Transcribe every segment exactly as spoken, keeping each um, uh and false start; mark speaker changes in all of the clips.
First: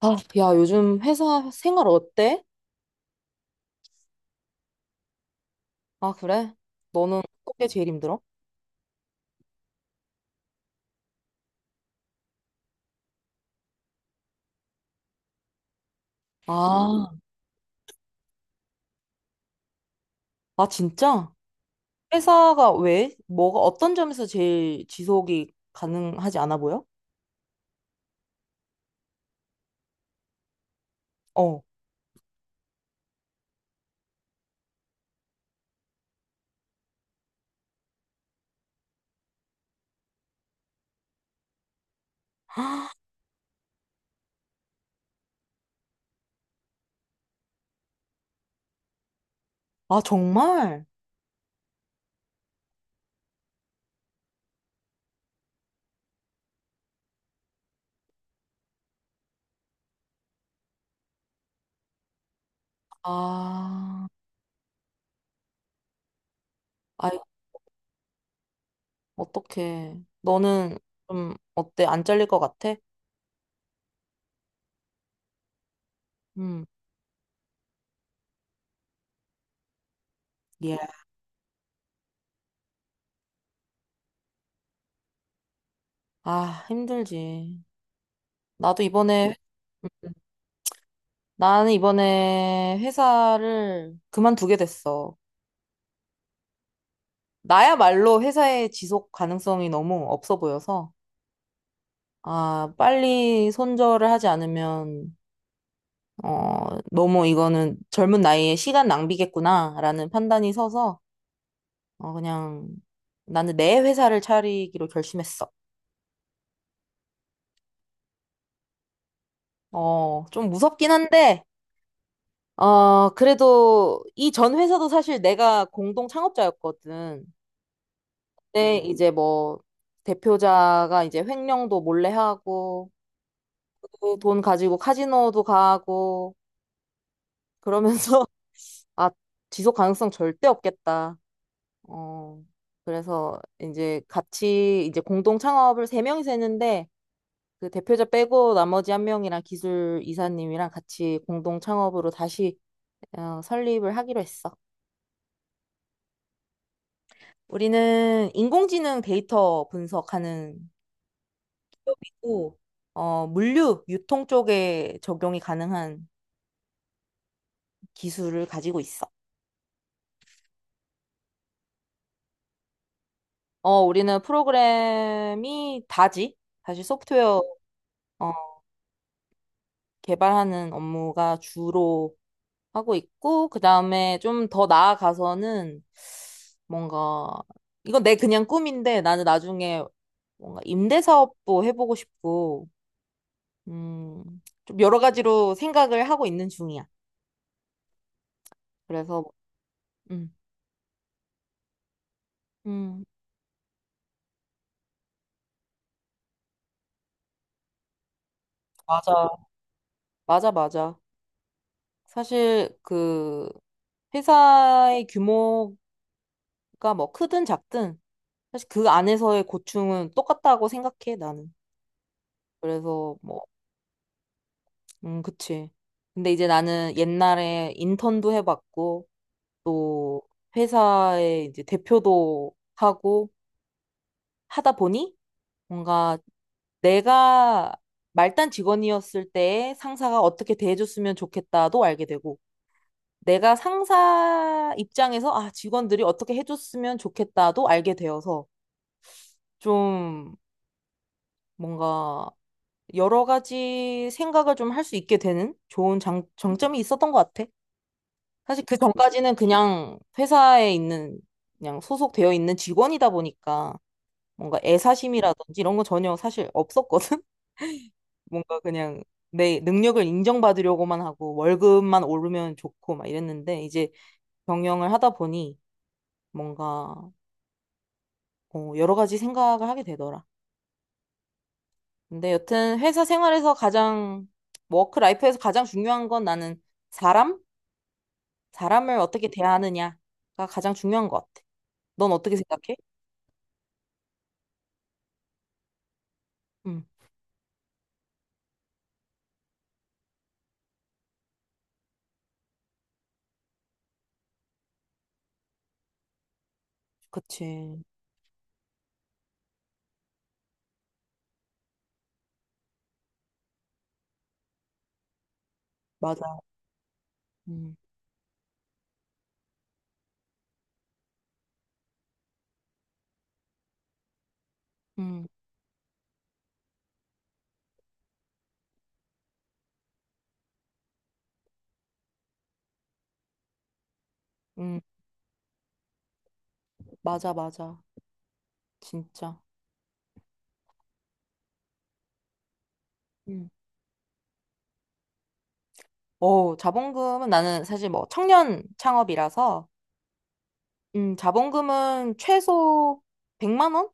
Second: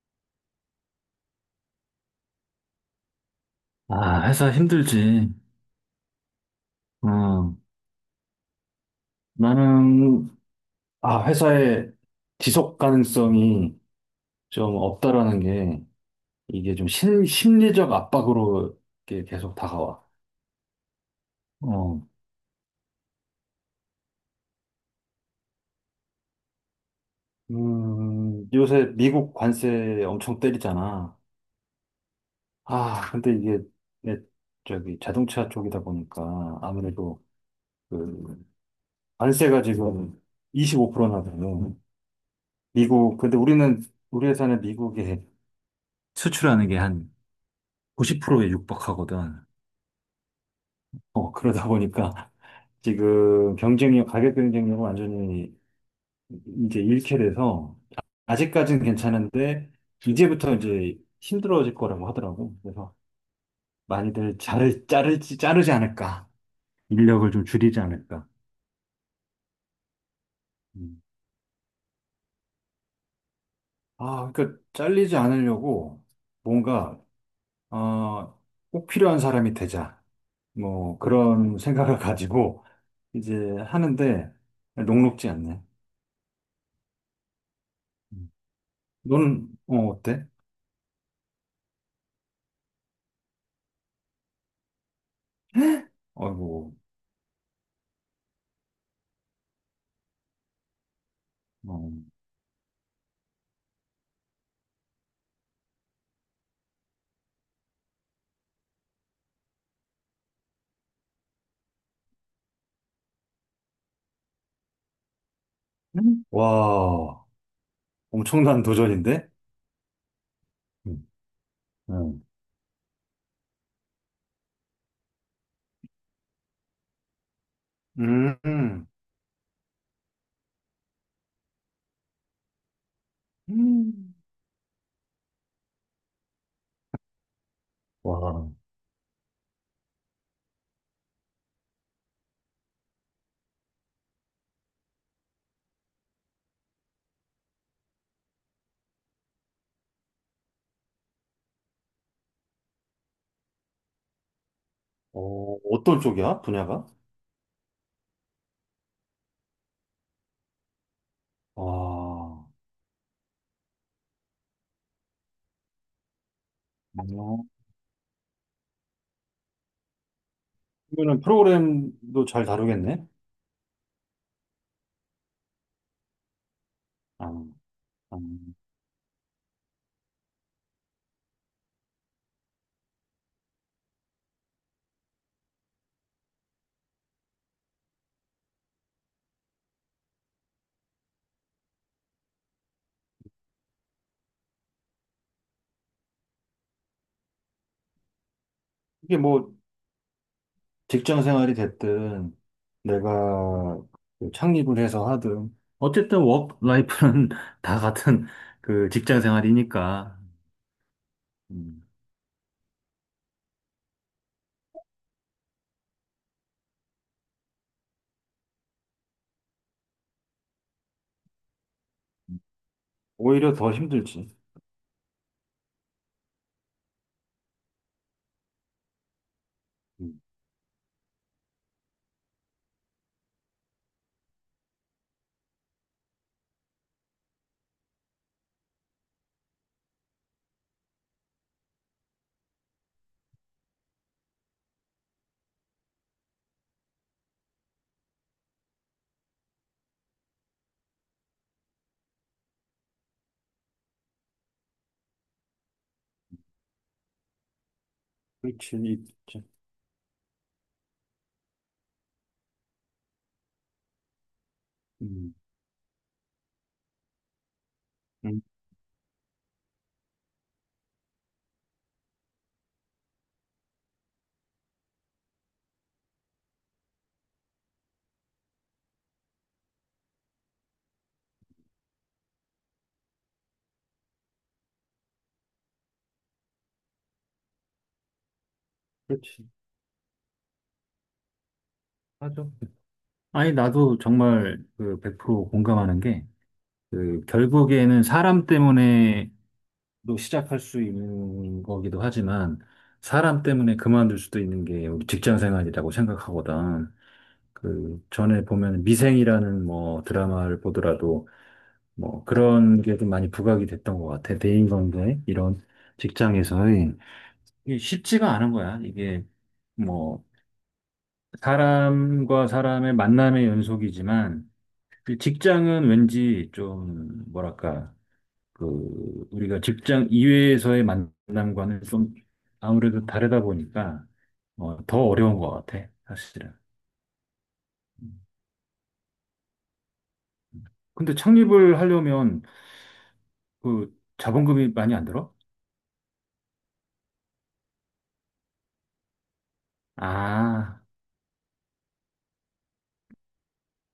Speaker 1: 아, 야, 요즘 회사 생활 어때?
Speaker 2: 아, 회사 힘들지.
Speaker 1: 아, 그래? 너는 어떤
Speaker 2: 어,
Speaker 1: 게 제일 힘들어?
Speaker 2: 나는, 아, 회사의 지속 가능성이 좀 없다라는 게 이게 좀
Speaker 1: 아,
Speaker 2: 심, 심리적 압박으로 이렇게 계속 다가와.
Speaker 1: 아, 진짜?
Speaker 2: 어,
Speaker 1: 회사가 왜? 뭐가, 어떤 점에서 제일 지속이 가능하지 않아 보여?
Speaker 2: 음, 요새 미국 관세 엄청 때리잖아.
Speaker 1: 어.
Speaker 2: 아, 근데 이게 내 저기 자동차 쪽이다 보니까 아무래도 그 관세가 지금 이십오 프로나 돼요. 미국, 근데 우리는, 우리 회사는 미국에 수출하는 게한 구십 프로에 육박하거든.
Speaker 1: 아, 정말?
Speaker 2: 어, 그러다 보니까 지금 경쟁력, 가격 경쟁력을 완전히 이제 잃게 돼서 아직까지는 괜찮은데 이제부터 이제 힘들어질 거라고 하더라고. 그래서
Speaker 1: 아,
Speaker 2: 많이들 자를, 자르지, 자르지 않을까.
Speaker 1: 아이,
Speaker 2: 인력을 좀 줄이지 않을까.
Speaker 1: 어떡해. 너는
Speaker 2: 음.
Speaker 1: 좀 어때? 안 잘릴 것 같아?
Speaker 2: 아, 그러니까 잘리지 않으려고
Speaker 1: 음,
Speaker 2: 뭔가, 어, 꼭 필요한 사람이 되자.
Speaker 1: 예.
Speaker 2: 뭐 그런 생각을 가지고 이제 하는데 녹록지 않네.
Speaker 1: 아, 힘들지. 나도 이번에,
Speaker 2: 너는, 어,
Speaker 1: 음,
Speaker 2: 어때?
Speaker 1: 나는 이번에 회사를 그만두게 됐어.
Speaker 2: 아이고,
Speaker 1: 나야말로 회사의 지속 가능성이 너무 없어 보여서,
Speaker 2: 어.
Speaker 1: 아, 빨리 손절을 하지 않으면, 어, 너무 이거는 젊은 나이에 시간 낭비겠구나라는 판단이 서서, 어, 그냥 나는 내 회사를 차리기로 결심했어.
Speaker 2: 음. 와, 엄청난 도전인데?
Speaker 1: 어, 좀 무섭긴
Speaker 2: 음,
Speaker 1: 한데,
Speaker 2: 음,
Speaker 1: 어, 그래도 이 전 회사도 사실 내가 공동 창업자였거든.
Speaker 2: 음,
Speaker 1: 근데
Speaker 2: 음.
Speaker 1: 이제 뭐, 대표자가 이제 횡령도 몰래 하고,
Speaker 2: 음.
Speaker 1: 그돈 가지고 카지노도 가고, 그러면서
Speaker 2: 와,
Speaker 1: 아, 지속 가능성 절대 없겠다. 어, 그래서 이제 같이 이제 공동 창업을 세 명이서 했는데 그 대표자 빼고 나머지 한 명이랑 기술 이사님이랑 같이 공동 창업으로 다시 어, 설립을 하기로 했어.
Speaker 2: 어, 어떤 쪽이야, 분야가?
Speaker 1: 우리는 인공지능 데이터 분석하는
Speaker 2: 와, 어,
Speaker 1: 기업이고 어, 물류 유통 쪽에 적용이 가능한 기술을 가지고 있어.
Speaker 2: 그러면 프로그램도 잘 다루겠네?
Speaker 1: 어, 우리는 프로그램이 다지. 사실
Speaker 2: 아,
Speaker 1: 소프트웨어
Speaker 2: 아.
Speaker 1: 어, 개발하는 업무가 주로 하고 있고, 그 다음에 좀 더 나아가서는 뭔가, 이건 내 그냥 꿈인데 나는 나중에 뭔가 임대사업도 해보고 싶고, 음, 좀 여러 가지로 생각을 하고 있는 중이야.
Speaker 2: 이게
Speaker 1: 그래서,
Speaker 2: 뭐,
Speaker 1: 음,
Speaker 2: 직장 생활이 됐든,
Speaker 1: 음,
Speaker 2: 내가 그 창립을 해서 하든, 어쨌든 워크라이프는 다 같은 그 직장
Speaker 1: 맞아.
Speaker 2: 생활이니까,
Speaker 1: 맞아, 맞아.
Speaker 2: 음,
Speaker 1: 사실 그 회사의 규모가 뭐 크든 작든 사실 그 안에서의 고충은 똑같다고 생각해, 나는. 그래서 뭐
Speaker 2: 오히려 더 힘들지.
Speaker 1: 음, 그치. 근데 이제 나는 옛날에 인턴도 해봤고,
Speaker 2: 음,
Speaker 1: 또 회사의 이제 대표도 하고 하다 보니 뭔가 내가 말단 직원이었을 때 상사가 어떻게 대해줬으면 좋겠다도 알게 되고, 내가 상사 입장에서 아, 직원들이 어떻게 해줬으면 좋겠다도 알게 되어서 좀 뭔가 여러 가지 생각을 좀 할 수 있게 되는 좋은 장, 장점이 있었던 것 같아. 사실 그
Speaker 2: 그렇지. 이-
Speaker 1: 전까지는
Speaker 2: 자,
Speaker 1: 그냥 회사에 있는, 그냥 소속되어 있는 직원이다 보니까 뭔가
Speaker 2: 음,
Speaker 1: 애사심이라든지 이런 거 전혀 사실 없었거든?
Speaker 2: 음,
Speaker 1: 뭔가 그냥 내 능력을 인정받으려고만 하고 월급만 오르면 좋고 막 이랬는데 이제 경영을 하다 보니 뭔가 어, 여러 가지 생각을 하게 되더라. 근데 여튼 회사 생활에서 가장, 워크 라이프에서 가장 중요한 건 나는 사람? 사람을 어떻게
Speaker 2: 그렇지.
Speaker 1: 대하느냐가 가장 중요한 것 같아. 넌 어떻게
Speaker 2: 맞아.
Speaker 1: 생각해?
Speaker 2: 아니, 나도 정말 그 백 프로 공감하는 게,
Speaker 1: 음,
Speaker 2: 그, 결국에는 사람 때문에도 시작할 수 있는 거기도 하지만, 사람 때문에 그만둘 수도 있는 게 우리 직장 생활이라고 생각하거든.
Speaker 1: 그치.
Speaker 2: 그, 전에 보면 미생이라는 뭐 드라마를 보더라도, 뭐 그런 게 좀 많이 부각이 됐던 것 같아. 대인관계, 이런
Speaker 1: 맞아.
Speaker 2: 직장에서의.
Speaker 1: 음,
Speaker 2: 이게 쉽지가 않은 거야. 이게, 뭐 사람과 사람의 만남의 연속이지만 이
Speaker 1: 음,
Speaker 2: 직장은 왠지 좀 뭐랄까 그 우리가 직장 이외에서의 만남과는 좀 아무래도 다르다 보니까 어,
Speaker 1: 음,
Speaker 2: 더 어려운 것 같아 사실은.
Speaker 1: 맞아, 맞아. 진짜.
Speaker 2: 근데 창립을 하려면
Speaker 1: 음.
Speaker 2: 그 자본금이 많이 안 들어?
Speaker 1: 오 자본금은 나는 사실 뭐 청년 창업이라서,
Speaker 2: 아,
Speaker 1: 음, 자본금은 최소 백만 원?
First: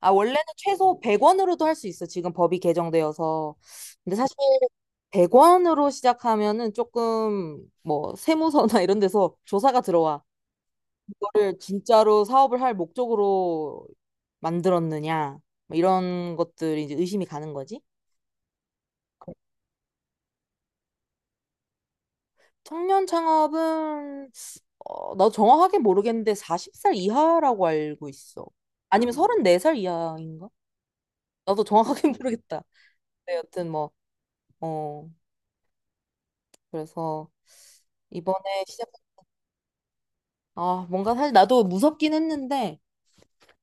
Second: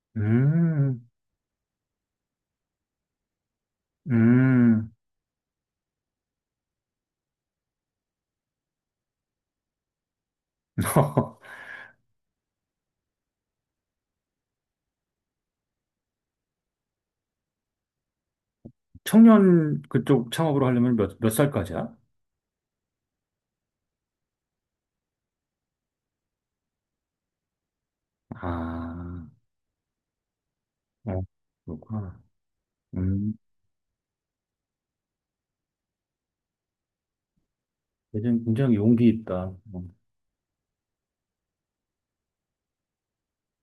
Speaker 1: 아, 원래는 최소
Speaker 2: 음,
Speaker 1: 백 원으로도 할 수 있어. 지금 법이 개정되어서. 근데 사실
Speaker 2: 음.
Speaker 1: 백 원으로 시작하면은 조금 뭐 세무서나 이런 데서 조사가 들어와. 이거를 진짜로 사업을 할 목적으로 만들었느냐. 뭐 이런 것들이 이제 의심이 가는 거지.
Speaker 2: 청년 그쪽 창업으로 하려면 몇, 몇 살까지야?
Speaker 1: 청년 창업은 어, 나도 정확하게 모르겠는데 마흔 살 이하라고 알고 있어. 아니면 음,
Speaker 2: 아,
Speaker 1: 서른네 살 이하인가?
Speaker 2: 어,
Speaker 1: 나도 정확하게
Speaker 2: 그렇구나.
Speaker 1: 모르겠다. 네,
Speaker 2: 음.
Speaker 1: 여튼 뭐, 어, 그래서
Speaker 2: 예전
Speaker 1: 이번에
Speaker 2: 굉장히
Speaker 1: 시작,
Speaker 2: 용기 있다. 음,
Speaker 1: 아, 뭔가 사실 나도 무섭긴 했는데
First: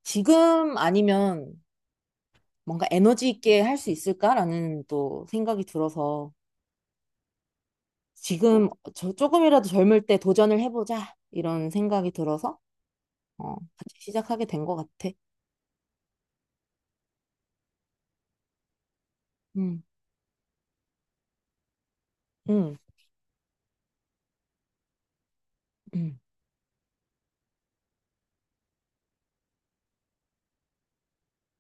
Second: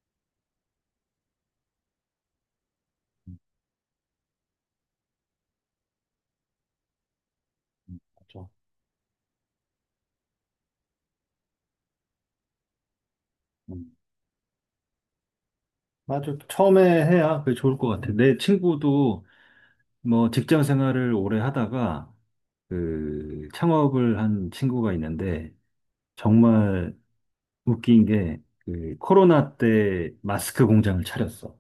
Speaker 1: 지금 아니면 뭔가 에너지
Speaker 2: 음,
Speaker 1: 있게 할 수 있을까라는 또 생각이 들어서
Speaker 2: 음, 맞아.
Speaker 1: 지금 저 조금이라도 젊을 때 도전을 해보자 이런 생각이 들어서 어,
Speaker 2: 음.
Speaker 1: 같이 시작하게 된 것 같아.
Speaker 2: 맞아. 처음에 해야 그게 좋을 것 같아. 내 친구도
Speaker 1: 음,
Speaker 2: 뭐 직장 생활을 오래 하다가
Speaker 1: 음,
Speaker 2: 그 창업을 한 친구가 있는데
Speaker 1: 음.
Speaker 2: 정말 웃긴 게 그 코로나 때 마스크 공장을 차렸어.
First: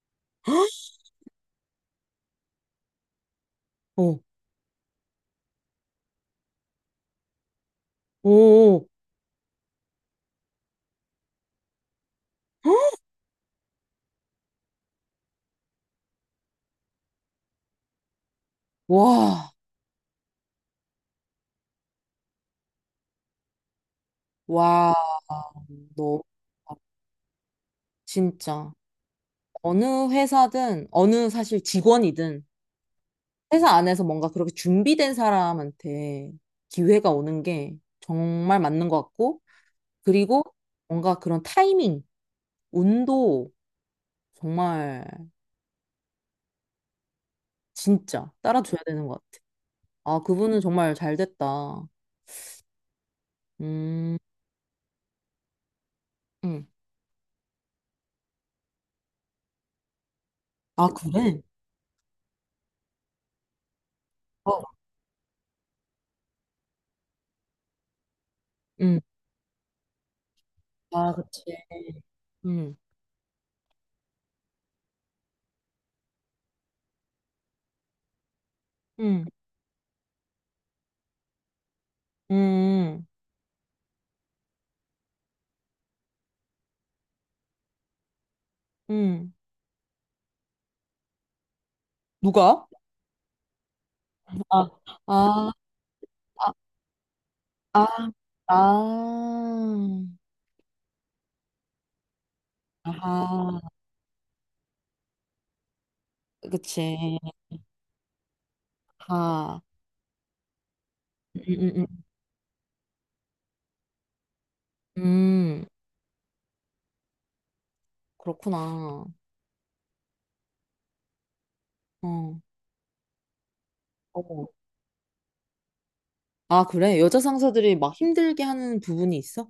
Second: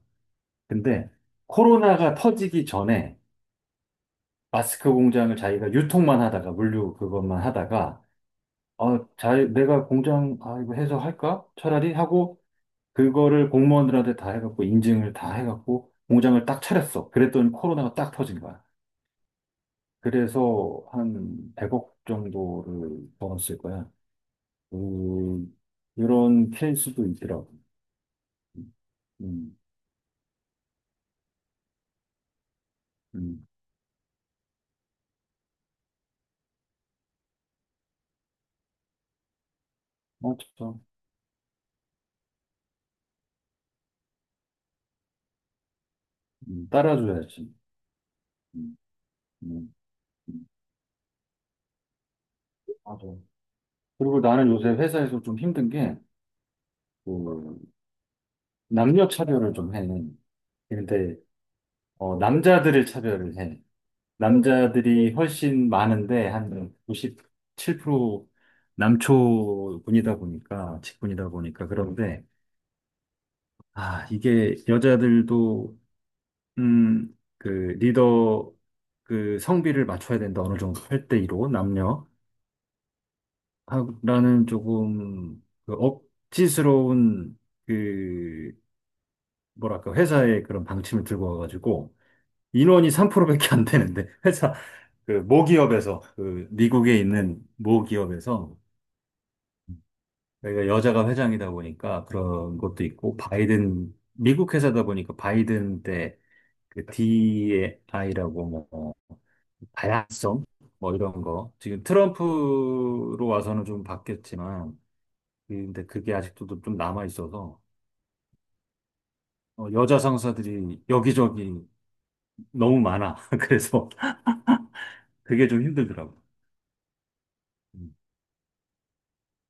Speaker 2: 근데 코로나가 터지기 전에
Speaker 1: 오,
Speaker 2: 마스크 공장을 자기가 유통만 하다가 물류 그것만 하다가
Speaker 1: 오,
Speaker 2: 어, 자, 내가 공장 아 이거 해서 할까? 차라리 하고 그거를 공무원들한테 다 해갖고 인증을 다 해갖고 공장을 딱 차렸어. 그랬더니 코로나가 딱 터진 거야.
Speaker 1: 와,
Speaker 2: 그래서 한 백억 정도를 벌었을 거야.
Speaker 1: 와,
Speaker 2: 그,
Speaker 1: 너
Speaker 2: 이런 케이스도 있더라고.
Speaker 1: 진짜
Speaker 2: 음,
Speaker 1: 어느 회사든 어느 사실 직원이든
Speaker 2: 음,
Speaker 1: 회사 안에서 뭔가 그렇게 준비된 사람한테 기회가 오는 게 정말 맞는 것 같고 그리고
Speaker 2: 맞죠.
Speaker 1: 뭔가 그런 타이밍, 운도 정말
Speaker 2: 음, 따라줘야지.
Speaker 1: 진짜
Speaker 2: 음,
Speaker 1: 따라줘야 되는 것 같아.
Speaker 2: 음,
Speaker 1: 아,
Speaker 2: 음.
Speaker 1: 그분은 정말 잘 됐다.
Speaker 2: 맞아.
Speaker 1: 음,
Speaker 2: 그리고 나는 요새 회사에서 좀 힘든 게,
Speaker 1: 음.
Speaker 2: 그, 남녀 차별을 좀 해.
Speaker 1: 아,
Speaker 2: 근데,
Speaker 1: 그래?
Speaker 2: 어, 남자들을 차별을 해.
Speaker 1: 어,
Speaker 2: 남자들이 훨씬 많은데 한 구십칠 프로
Speaker 1: 음.
Speaker 2: 남초군이다 보니까
Speaker 1: 아,
Speaker 2: 직군이다
Speaker 1: 그치.
Speaker 2: 보니까 그런데
Speaker 1: 음,
Speaker 2: 아 이게 여자들도 음 그 리더
Speaker 1: 음,
Speaker 2: 그 성비를 맞춰야 된다 어느 정도 팔 대 이로 남녀
Speaker 1: 음,
Speaker 2: 하라는 조금 그 억지스러운 그
Speaker 1: 음.
Speaker 2: 뭐랄까 회사의 그런 방침을 들고 와가지고
Speaker 1: 누가?
Speaker 2: 인원이 삼 프로밖에 안 되는데 회사
Speaker 1: 아,
Speaker 2: 그
Speaker 1: 아,
Speaker 2: 모기업에서 그
Speaker 1: 아,
Speaker 2: 미국에 있는
Speaker 1: 아,
Speaker 2: 모기업에서
Speaker 1: 아,
Speaker 2: 내가 여자가 회장이다 보니까 그런 것도 있고,
Speaker 1: 아하,
Speaker 2: 바이든, 미국 회사다 보니까 바이든 때 그
Speaker 1: 그치,
Speaker 2: 디이아이라고 뭐,
Speaker 1: 아하,
Speaker 2: 다양성? 뭐 이런
Speaker 1: 음,
Speaker 2: 거. 지금
Speaker 1: 음,
Speaker 2: 트럼프로 와서는 좀 바뀌었지만,
Speaker 1: 음, 음,
Speaker 2: 근데 그게 아직도 좀 남아있어서,
Speaker 1: 그렇구나,
Speaker 2: 어, 여자 상사들이 여기저기
Speaker 1: 어,
Speaker 2: 너무 많아. 그래서
Speaker 1: 어,
Speaker 2: 그게 좀 힘들더라고.
Speaker 1: 아, 그래, 여자 상사들이 막
Speaker 2: 음.
Speaker 1: 힘들게 하는 부분이 있어?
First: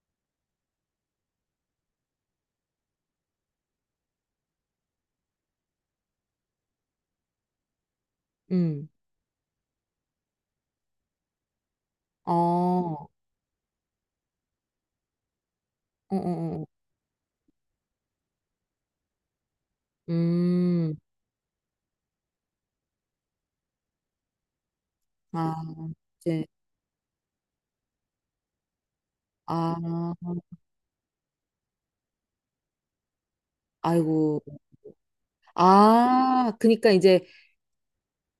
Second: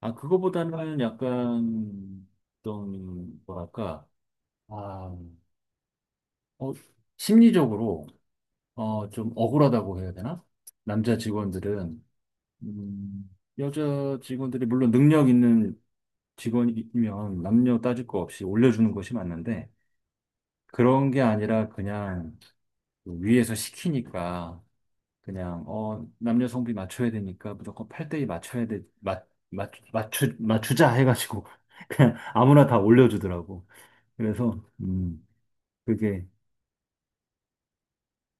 Speaker 2: 아, 그거보다는 약간 좀, 뭐랄까, 아, 어, 심리적으로,
Speaker 1: 음,
Speaker 2: 어, 좀 억울하다고 해야 되나? 남자 직원들은,
Speaker 1: 어, 어,
Speaker 2: 음, 여자 직원들이 물론 능력 있는
Speaker 1: 어, 어. 어.
Speaker 2: 직원이면 남녀 따질 거 없이 올려주는 것이 맞는데,
Speaker 1: 음,
Speaker 2: 그런 게 아니라 그냥 위에서 시키니까,
Speaker 1: 아,
Speaker 2: 그냥, 어,
Speaker 1: 이제,
Speaker 2: 남녀 성비 맞춰야 되니까 무조건 팔 대이 맞춰야 돼, 맞, 맞,
Speaker 1: 아,
Speaker 2: 맞추, 맞추자 해가지고, 그냥 아무나 다 올려주더라고.
Speaker 1: 아이고,
Speaker 2: 그래서, 음, 그게,
Speaker 1: 아, 그니까 이제,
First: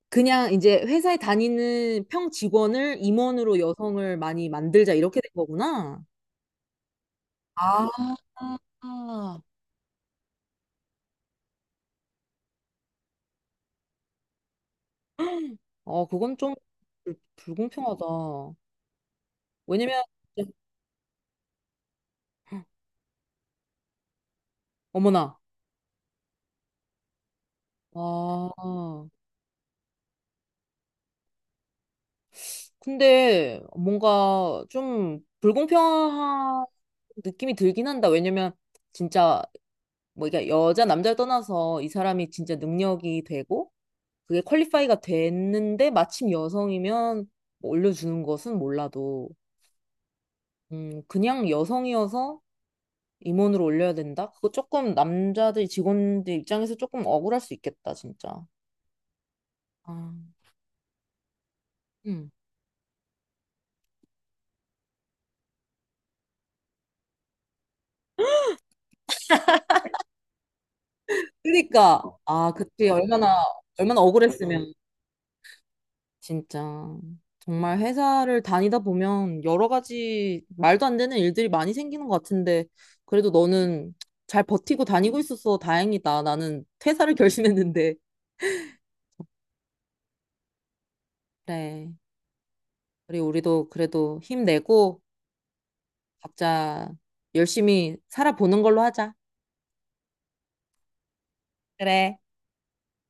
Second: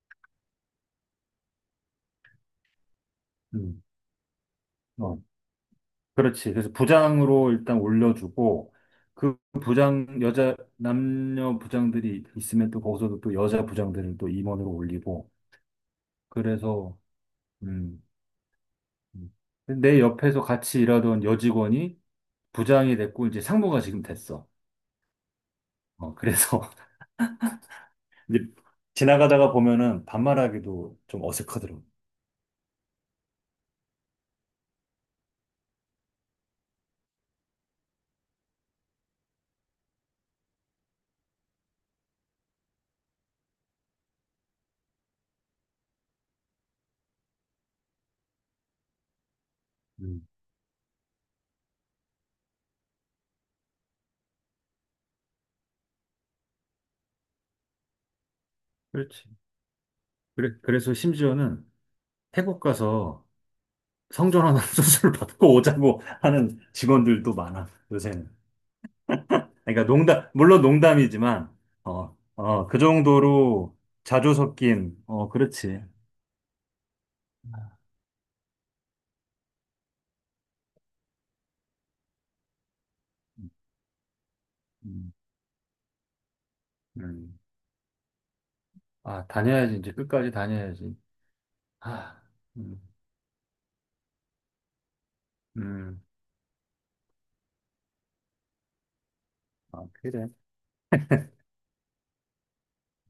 Speaker 1: 그냥 이제 회사에 다니는 평 직원을 임원으로
Speaker 2: 음,
Speaker 1: 여성을 많이 만들자,
Speaker 2: 어,
Speaker 1: 이렇게 된 거구나.
Speaker 2: 그렇지. 그래서 부장으로 일단
Speaker 1: 아,
Speaker 2: 올려주고, 그 부장, 여자, 남녀 부장들이 있으면 또 거기서도 또 여자 부장들을 또 임원으로 올리고,
Speaker 1: 어, 그건 좀
Speaker 2: 그래서,
Speaker 1: 불-
Speaker 2: 음,
Speaker 1: 불공평하다.
Speaker 2: 음. 내
Speaker 1: 왜냐면,
Speaker 2: 옆에서 같이 일하던 여직원이 부장이 됐고, 이제 상무가 지금 됐어.
Speaker 1: 어머나,
Speaker 2: 어, 그래서 이제
Speaker 1: 아,
Speaker 2: 지나가다가 보면은 반말하기도 좀 어색하더라고.
Speaker 1: 근데 뭔가 좀 불공평한 느낌이 들긴 한다. 왜냐면, 진짜, 뭐, 이게 여자, 남자를 떠나서 이 사람이 진짜 능력이 되고, 그게 퀄리파이가 됐는데, 마침 여성이면 뭐 올려주는 것은 몰라도,
Speaker 2: 음,
Speaker 1: 음, 그냥 여성이어서 임원으로 올려야 된다? 그거 조금 남자들 직원들 입장에서 조금 억울할 수 있겠다, 진짜.
Speaker 2: 그렇지.
Speaker 1: 아,
Speaker 2: 그래, 그래서 심지어는
Speaker 1: 음.
Speaker 2: 태국 가서 성전환 수술 받고 오자고 하는 직원들도 많아, 요새는. 그러니까 농담, 물론 농담이지만,
Speaker 1: 그러니까
Speaker 2: 어,
Speaker 1: 아,
Speaker 2: 어, 그
Speaker 1: 그때 얼마나
Speaker 2: 정도로
Speaker 1: 얼마나
Speaker 2: 자주
Speaker 1: 억울했으면
Speaker 2: 섞인, 어, 그렇지.
Speaker 1: 진짜 정말 회사를 다니다 보면 여러 가지 말도 안 되는 일들이 많이 생기는 것 같은데 그래도 너는 잘 버티고
Speaker 2: 음,
Speaker 1: 다니고 있어서 다행이다. 나는 퇴사를
Speaker 2: 음,
Speaker 1: 결심했는데.
Speaker 2: 아, 다녀야지. 이제 끝까지 다녀야지.
Speaker 1: 그래.
Speaker 2: 아, 음,
Speaker 1: 우리 우리도 그래도 힘내고
Speaker 2: 음.
Speaker 1: 각자 열심히 살아보는 걸로 하자.
Speaker 2: 아, 그래.
Speaker 1: 그래.